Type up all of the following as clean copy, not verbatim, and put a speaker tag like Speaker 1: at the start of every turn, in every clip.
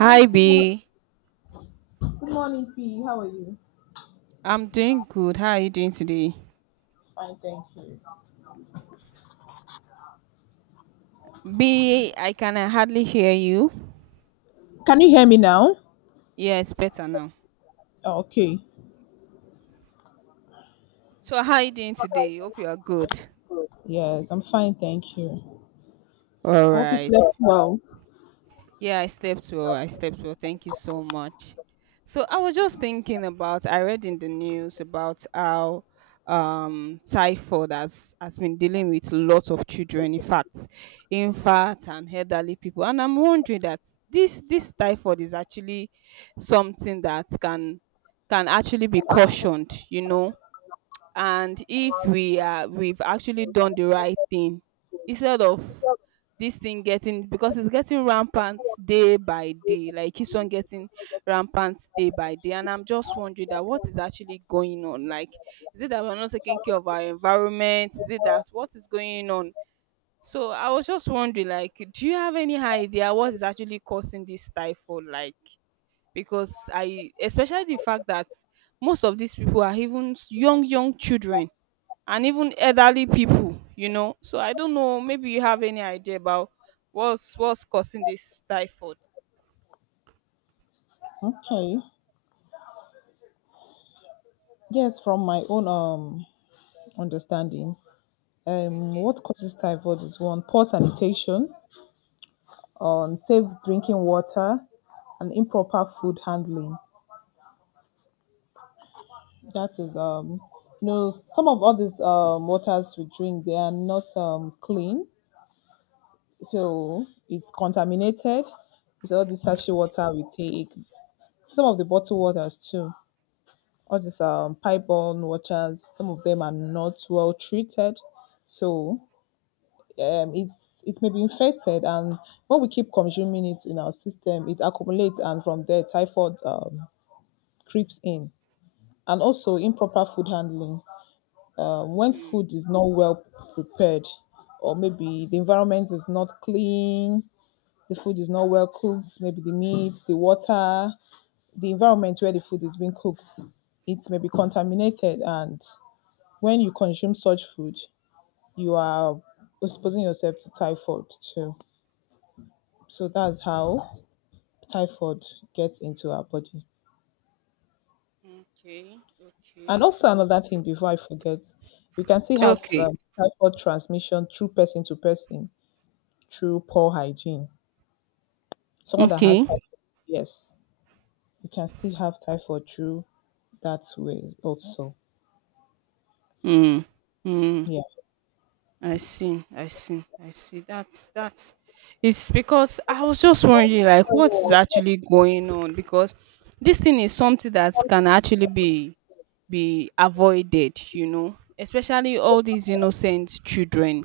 Speaker 1: Hi, good morning.
Speaker 2: B,
Speaker 1: Good morning, P. How are you?
Speaker 2: I'm doing good. How are you doing today?
Speaker 1: Fine, thank you.
Speaker 2: B, I can hardly hear you.
Speaker 1: Can you hear me now?
Speaker 2: Yes, better now.
Speaker 1: Oh, okay.
Speaker 2: So how are you doing today? Hope you are good.
Speaker 1: Yes, I'm fine, thank you.
Speaker 2: All
Speaker 1: I hope you
Speaker 2: right.
Speaker 1: slept well.
Speaker 2: Yeah, I slept well. I slept well. Thank you so much. So I was just thinking about I read in the news about how typhoid has been dealing with lots of children, in fact infants and elderly people, and I'm wondering that this typhoid is actually something that can actually be cautioned, you know, and if we've actually done the right thing instead of this thing getting, because it's getting rampant day by day, like it keeps on getting rampant day by day, and I'm just wondering that what is actually going on, like is it that we're not taking care of our environment, is it that what is going on? So I was just wondering, like do you have any idea what is actually causing this typhoid? Like because I especially the fact that most of these people are even young young children and even elderly people, you know. So I don't know, maybe you have any idea about what's causing this typhoid.
Speaker 1: Okay. Yes, from my own understanding,
Speaker 2: Okay.
Speaker 1: what causes typhoid is one, poor sanitation, on safe drinking water, and improper food handling. That is, you know, some of all these waters we drink, they are not clean. So it's contaminated with all this sachet water we take. Some of the bottled waters too. All these pipe-borne waters, some of them are not well treated. So it may be infected, and when we keep consuming it in our system, it accumulates, and from there, typhoid, creeps in. And also improper food handling. When food is not well prepared, or maybe the environment is not clean, the food is not well cooked, maybe the meat, the water, the environment where the food is being cooked, its maybe contaminated. And when you consume such food, you are exposing yourself to typhoid too. So that's how typhoid gets into our body.
Speaker 2: Okay. Okay.
Speaker 1: And also another thing before I forget, we can still have
Speaker 2: Okay.
Speaker 1: typhoid transmission through person to person, through poor hygiene. Someone that has
Speaker 2: Okay.
Speaker 1: typhoid, yes, you can still have typhoid through that way also.
Speaker 2: Mm. Mm.
Speaker 1: Yeah.
Speaker 2: I see, I see, I see. That's it's because I was just wondering, like what's actually going on, because this thing is something that can actually be avoided, you know, especially all these innocent children.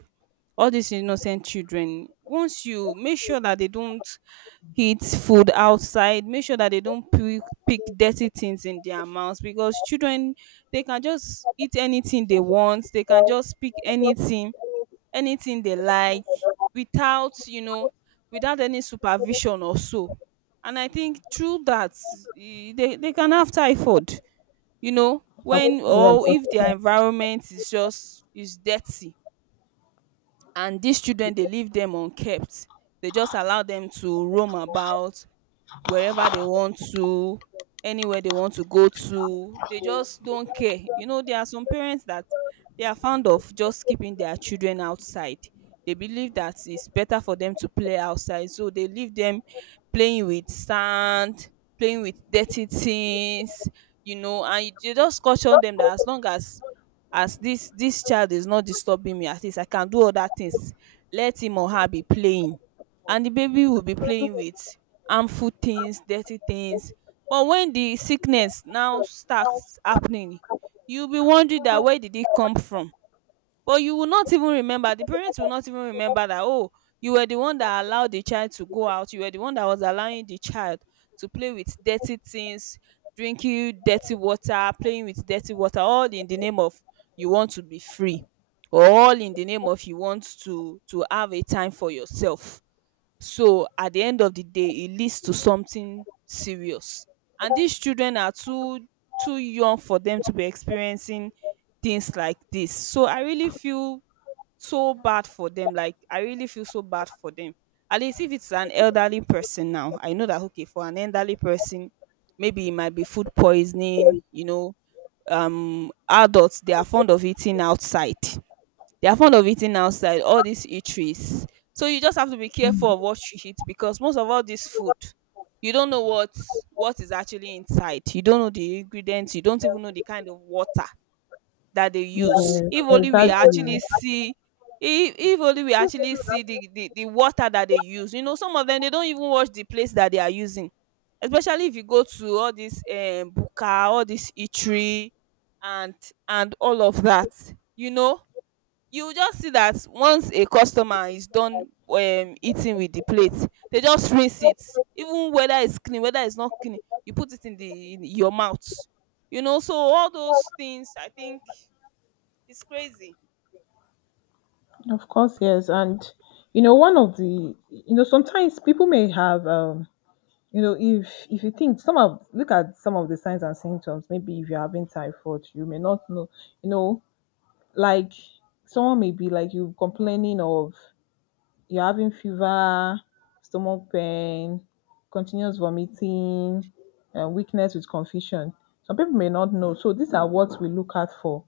Speaker 2: All these innocent children, once you make sure that they don't eat food outside, make sure that they don't pick dirty things in their mouths, because children, they can just eat anything they want, they can just pick anything, anything they like without, you know, without any supervision or so. And I think through that, they can have typhoid, you know,
Speaker 1: Of,
Speaker 2: when
Speaker 1: yes,
Speaker 2: or
Speaker 1: of,
Speaker 2: if their
Speaker 1: course.
Speaker 2: environment is just is dirty. And these children, they leave them unkept, they just allow them to roam about wherever they want to, anywhere they want to go to. They just don't care. You know, there are some parents that they are fond of just keeping their children outside. They believe that it's better for them to play outside. So they leave them playing with sand, playing with dirty things, you know, and they just caution them that as long as this child is not disturbing me, at least I can do other things. Let him or her be playing. And the baby will be playing with harmful things, dirty things, but when the sickness now starts happening, you'll be wondering that where did it come from, but you will not even remember, the parents will not even remember that, oh, you were the one that allowed the child to go out, you were the one that was allowing the child to play with dirty things, drinking dirty water, playing with dirty water, all in the name of you want to be free, or all in the name of you want to have a time for yourself. So at the end of the day, it leads to something serious. And these children are too young for them to be experiencing things like this. So I really feel so bad for them. Like I really feel so bad for them. At least if it's an elderly person now, I know that, okay, for an elderly person, maybe it might be food poisoning, you know. Adults, they are fond of eating outside. They are fond of eating outside, all these eateries. So you just have to be careful of what you eat, because most of all this food, you don't know what is actually inside. You don't know the ingredients. You don't even know the kind of water that they use.
Speaker 1: Yeah,
Speaker 2: If only we actually see if only we actually see the water that they use. You know, some of them they don't even watch the place that they are using. Especially if you go to all this buka, all this eatery, and and all of that. You know, you just see that once a customer is done eating with the plate, they just rinse it, even whether it's clean, whether it's not clean, you put it in the in your mouth, you know. So all those things, I think it's crazy.
Speaker 1: of course, yes. And you know, one of the, you know, sometimes people may have, you know, if you think some of, look at some of the signs and symptoms, maybe if you're having typhoid, you may not know, you know, like someone may be like you, complaining of, you're having fever, stomach pain, continuous vomiting, and weakness with confusion. Some people may not know, so these are what we look out for.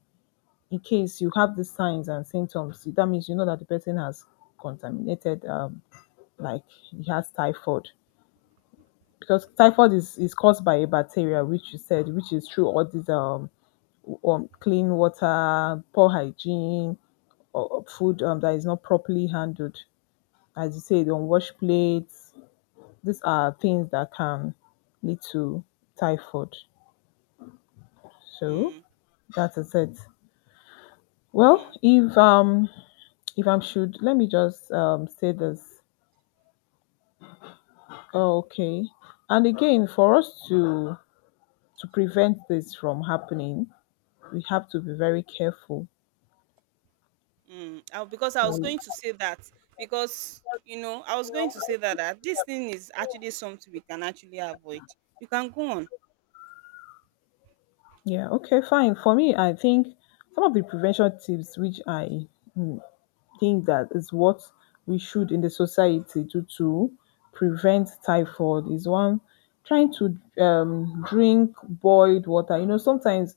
Speaker 1: In case you have the signs and symptoms, that means you know that the person has contaminated, like he has typhoid. Because typhoid is caused by a bacteria, which you said, which is through all these clean water, poor hygiene, or food that is not properly handled. As you said, unwashed plates. These are things that can lead to typhoid. So
Speaker 2: Mm.
Speaker 1: that is it. Well,
Speaker 2: Mm.
Speaker 1: if I'm should let me just say this. Oh, okay. And again, for us to prevent this from happening, we have to be very careful.
Speaker 2: Mm. Because I
Speaker 1: So
Speaker 2: was going to say that, because you know I was going to say that, that this thing is actually something we can actually avoid. You can go on.
Speaker 1: yeah, okay, fine. For me, I think some of the prevention tips which I, mm, think that is what we should in the society do to prevent typhoid is one, trying to, drink boiled water. You know, sometimes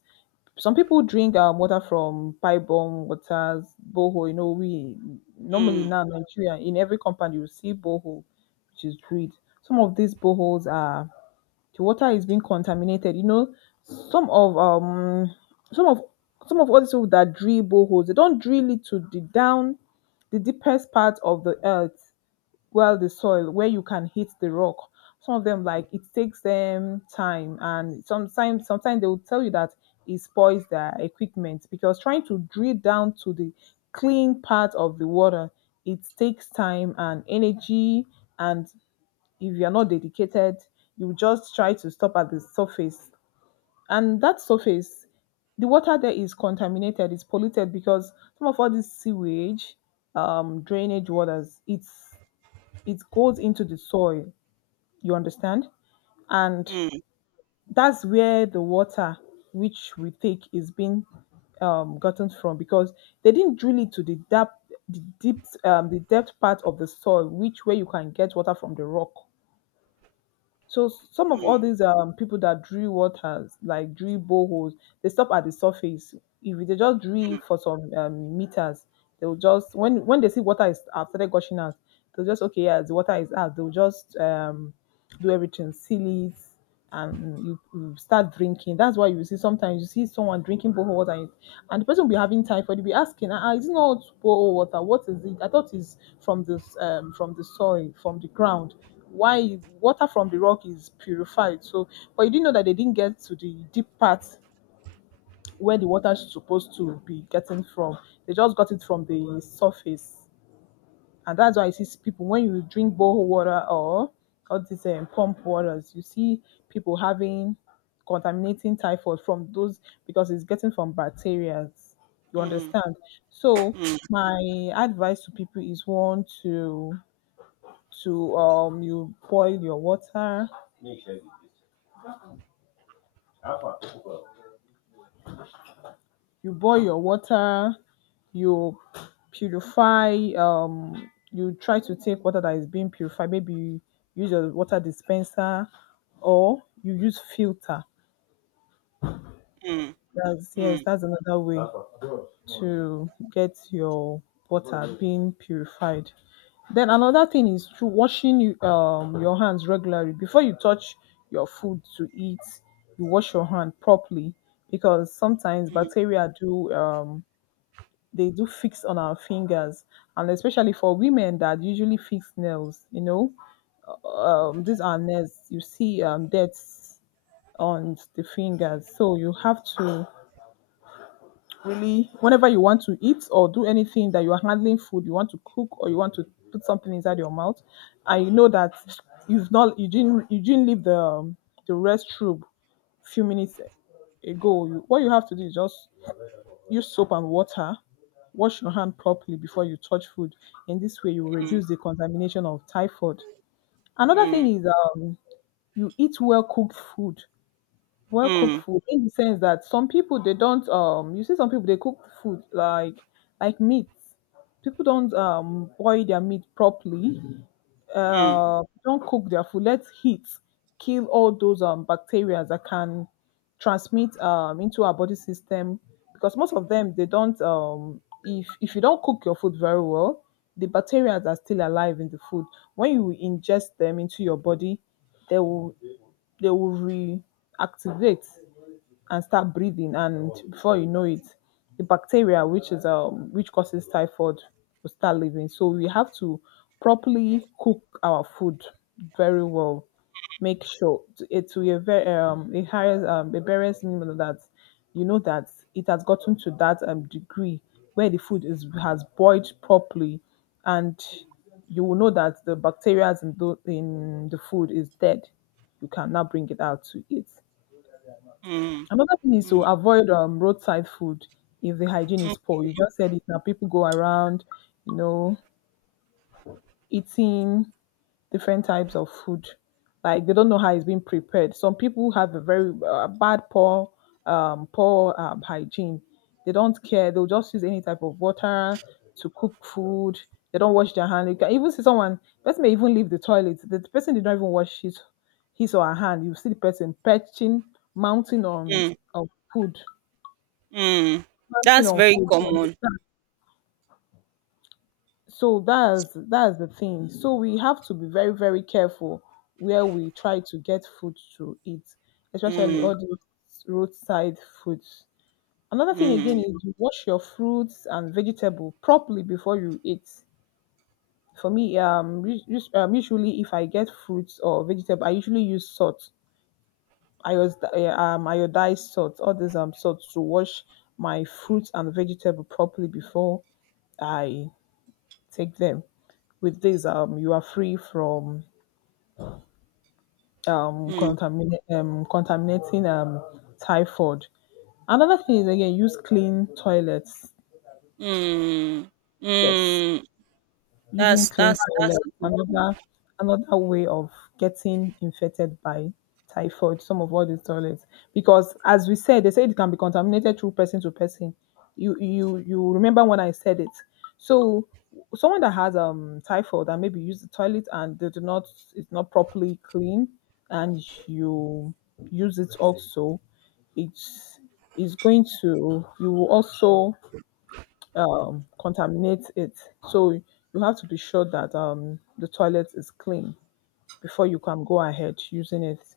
Speaker 1: some people drink, water from pipe bomb waters, boho. You know, we normally
Speaker 2: Mm.
Speaker 1: now in Nigeria, in every compound you will see boho, which is drilled. Some of these boreholes are, the water is being contaminated. You know, some of um some of some of all these people that drill boreholes, they don't drill it to the down, the deepest part of the earth, well the soil where you can hit the rock. Some of them, like, it takes them time, and sometimes they will tell you that it spoils their equipment because trying to drill down to the clean part of the water, it takes time and energy. And if you're not dedicated, you just try to stop at the surface. And that surface, the water there is contaminated, it's polluted because some of all this sewage, drainage waters, it's, it goes into the soil. You understand? And
Speaker 2: Mm.
Speaker 1: that's where the water which we take is being, gotten from, because they didn't drill it to the depth, the deep the depth part of the soil, which where you can get water from the rock. So some of all
Speaker 2: Mm.
Speaker 1: these people that drill waters, like drill boreholes, they stop at the surface. If they just drill for some, meters, they'll just, when they see water is have started gushing out, they'll just, okay, yeah, the water is out. They'll just do everything, seal it, and you start drinking. That's why you see sometimes, you see someone drinking borehole water, and the person will be having typhoid. They'll be asking, "Ah, ah, is it not borehole water? What is it? I thought it's from this from the soil, from the ground. Why water from the rock is purified? So, but you didn't know that they didn't get to the deep part where the water is supposed to be getting from. They just got it from the surface." And that's why you see people, when you drink borehole water or all these, pump waters, you see people having, contaminating typhoid from those, because it's getting from bacteria. You
Speaker 2: Mm.
Speaker 1: understand? So
Speaker 2: Mm.
Speaker 1: my advice to people is, one, to you boil your water, you boil your water, you purify, you try to take water that is being purified. Maybe you use your water dispenser or you use filter.
Speaker 2: Mm.
Speaker 1: That's, yes,
Speaker 2: Mm.
Speaker 1: that's another way to get your water being purified. Then another thing is through washing your hands regularly before you touch your food to eat. You wash your hand properly, because sometimes bacteria do they do fix on our fingers, and especially for women that usually fix nails. You know, these are nails, you see deaths on the fingers, so you have to, really, whenever you want to eat or do anything that you are handling food, you want to cook or you want to put something inside your mouth, and you know that you didn't leave the, the restroom few minutes ago. You, what you have to do is just use soap and water, wash your hand properly before you touch food. In this way, you will
Speaker 2: Mm.
Speaker 1: reduce the contamination of typhoid. Another thing
Speaker 2: Mm.
Speaker 1: is, you eat well cooked food, well cooked
Speaker 2: Mm.
Speaker 1: food, in the sense that some people they don't you see, some people they cook food like meat, people don't boil their meat properly,
Speaker 2: Mm.
Speaker 1: don't cook their food. Let heat kill all those, bacteria that can transmit, into our body system. Because most of them, they don't. If you don't cook your food very well, the bacteria are still alive in the food. When you ingest them into your body, they will they will reactivate and start breathing, and before you know it, the bacteria which is which causes typhoid will start living. So we have to properly cook our food very well, make sure to, eh, to a very, a highest, a various minimum that you know that it has gotten to that, degree where the food is, has boiled properly, and you will know that the bacteria in the food is dead, you can now bring it out to eat.
Speaker 2: Mm.
Speaker 1: Another thing is to
Speaker 2: Mm.
Speaker 1: avoid, roadside food if the hygiene
Speaker 2: Mm.
Speaker 1: is poor. You just said it now. People go around, you know, eating different types of food. Like, they don't know how it's being prepared. Some people have a very, bad, poor, hygiene. They don't care. They'll just use any type of water to cook food. They don't wash their hand. You can even see someone. Person may even leave the toilet. The person did not even wash his or her hand. You see the person perching, mounting
Speaker 2: Mm.
Speaker 1: on food,
Speaker 2: Mm.
Speaker 1: planting
Speaker 2: That's
Speaker 1: on
Speaker 2: very
Speaker 1: food. You
Speaker 2: common.
Speaker 1: understand? So that's the thing. So we have to be very, very careful where we try to get food to eat, especially
Speaker 2: Mm.
Speaker 1: all those roadside foods. Another thing again
Speaker 2: Mm.
Speaker 1: is, you wash your fruits and vegetable properly before you eat. For me, usually if I get fruits or vegetable, I usually use salt. I use, iodized salt, all these salt to wash my fruits and vegetable properly before I take them. With this, you are free from,
Speaker 2: Mm.
Speaker 1: contaminating, typhoid. Another thing is, again, use clean toilets.
Speaker 2: Mm.
Speaker 1: Yes.
Speaker 2: Mm.
Speaker 1: Using clean toilet,
Speaker 2: That's a good one.
Speaker 1: another, another way of getting infected by typhoid, some of all these toilets, because as we said, they say it can be contaminated through person to person. You remember when I said it. So someone that has typhoid and maybe use the toilet, and they do not, it's not properly clean, and you use it also, it's, is going to, you will also, contaminate it. So you have to be sure that, the toilet is clean before you can go ahead using it.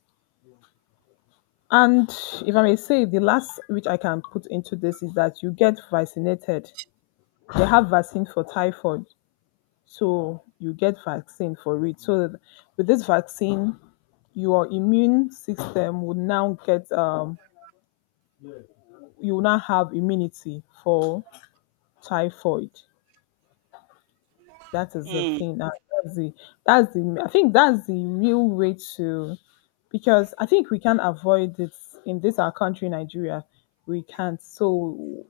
Speaker 1: And if I may say, the last which I can put into this is that you get vaccinated. They have vaccine for typhoid, so you get vaccine for it. So that with this vaccine, your immune system would now get, you will now have immunity for typhoid. That is the
Speaker 2: Mm.
Speaker 1: thing. And That's the, that's the, I think that's the real way to, because I think we can't avoid it in this our country, Nigeria. We can't. So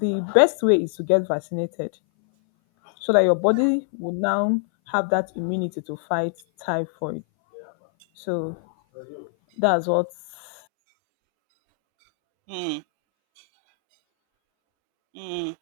Speaker 1: the best way is to get vaccinated so that your body will now have that immunity to fight typhoid. So that's what
Speaker 2: Mm. Mm.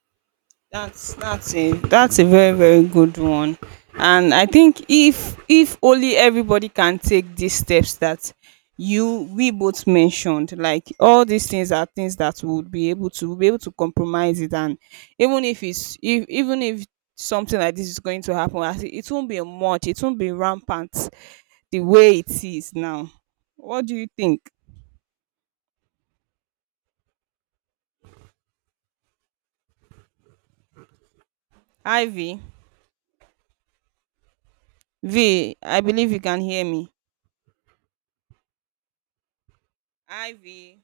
Speaker 2: That's a very very good one, and I think if only everybody can take these steps that you we both mentioned, like all these things are things that would be able to we'll be able to compromise it, and even if it's, if even if something like this is going to happen, as it, it won't be much, it won't be rampant the way it is now. What do you think, Ivy? V, I believe you can hear me. Ivy.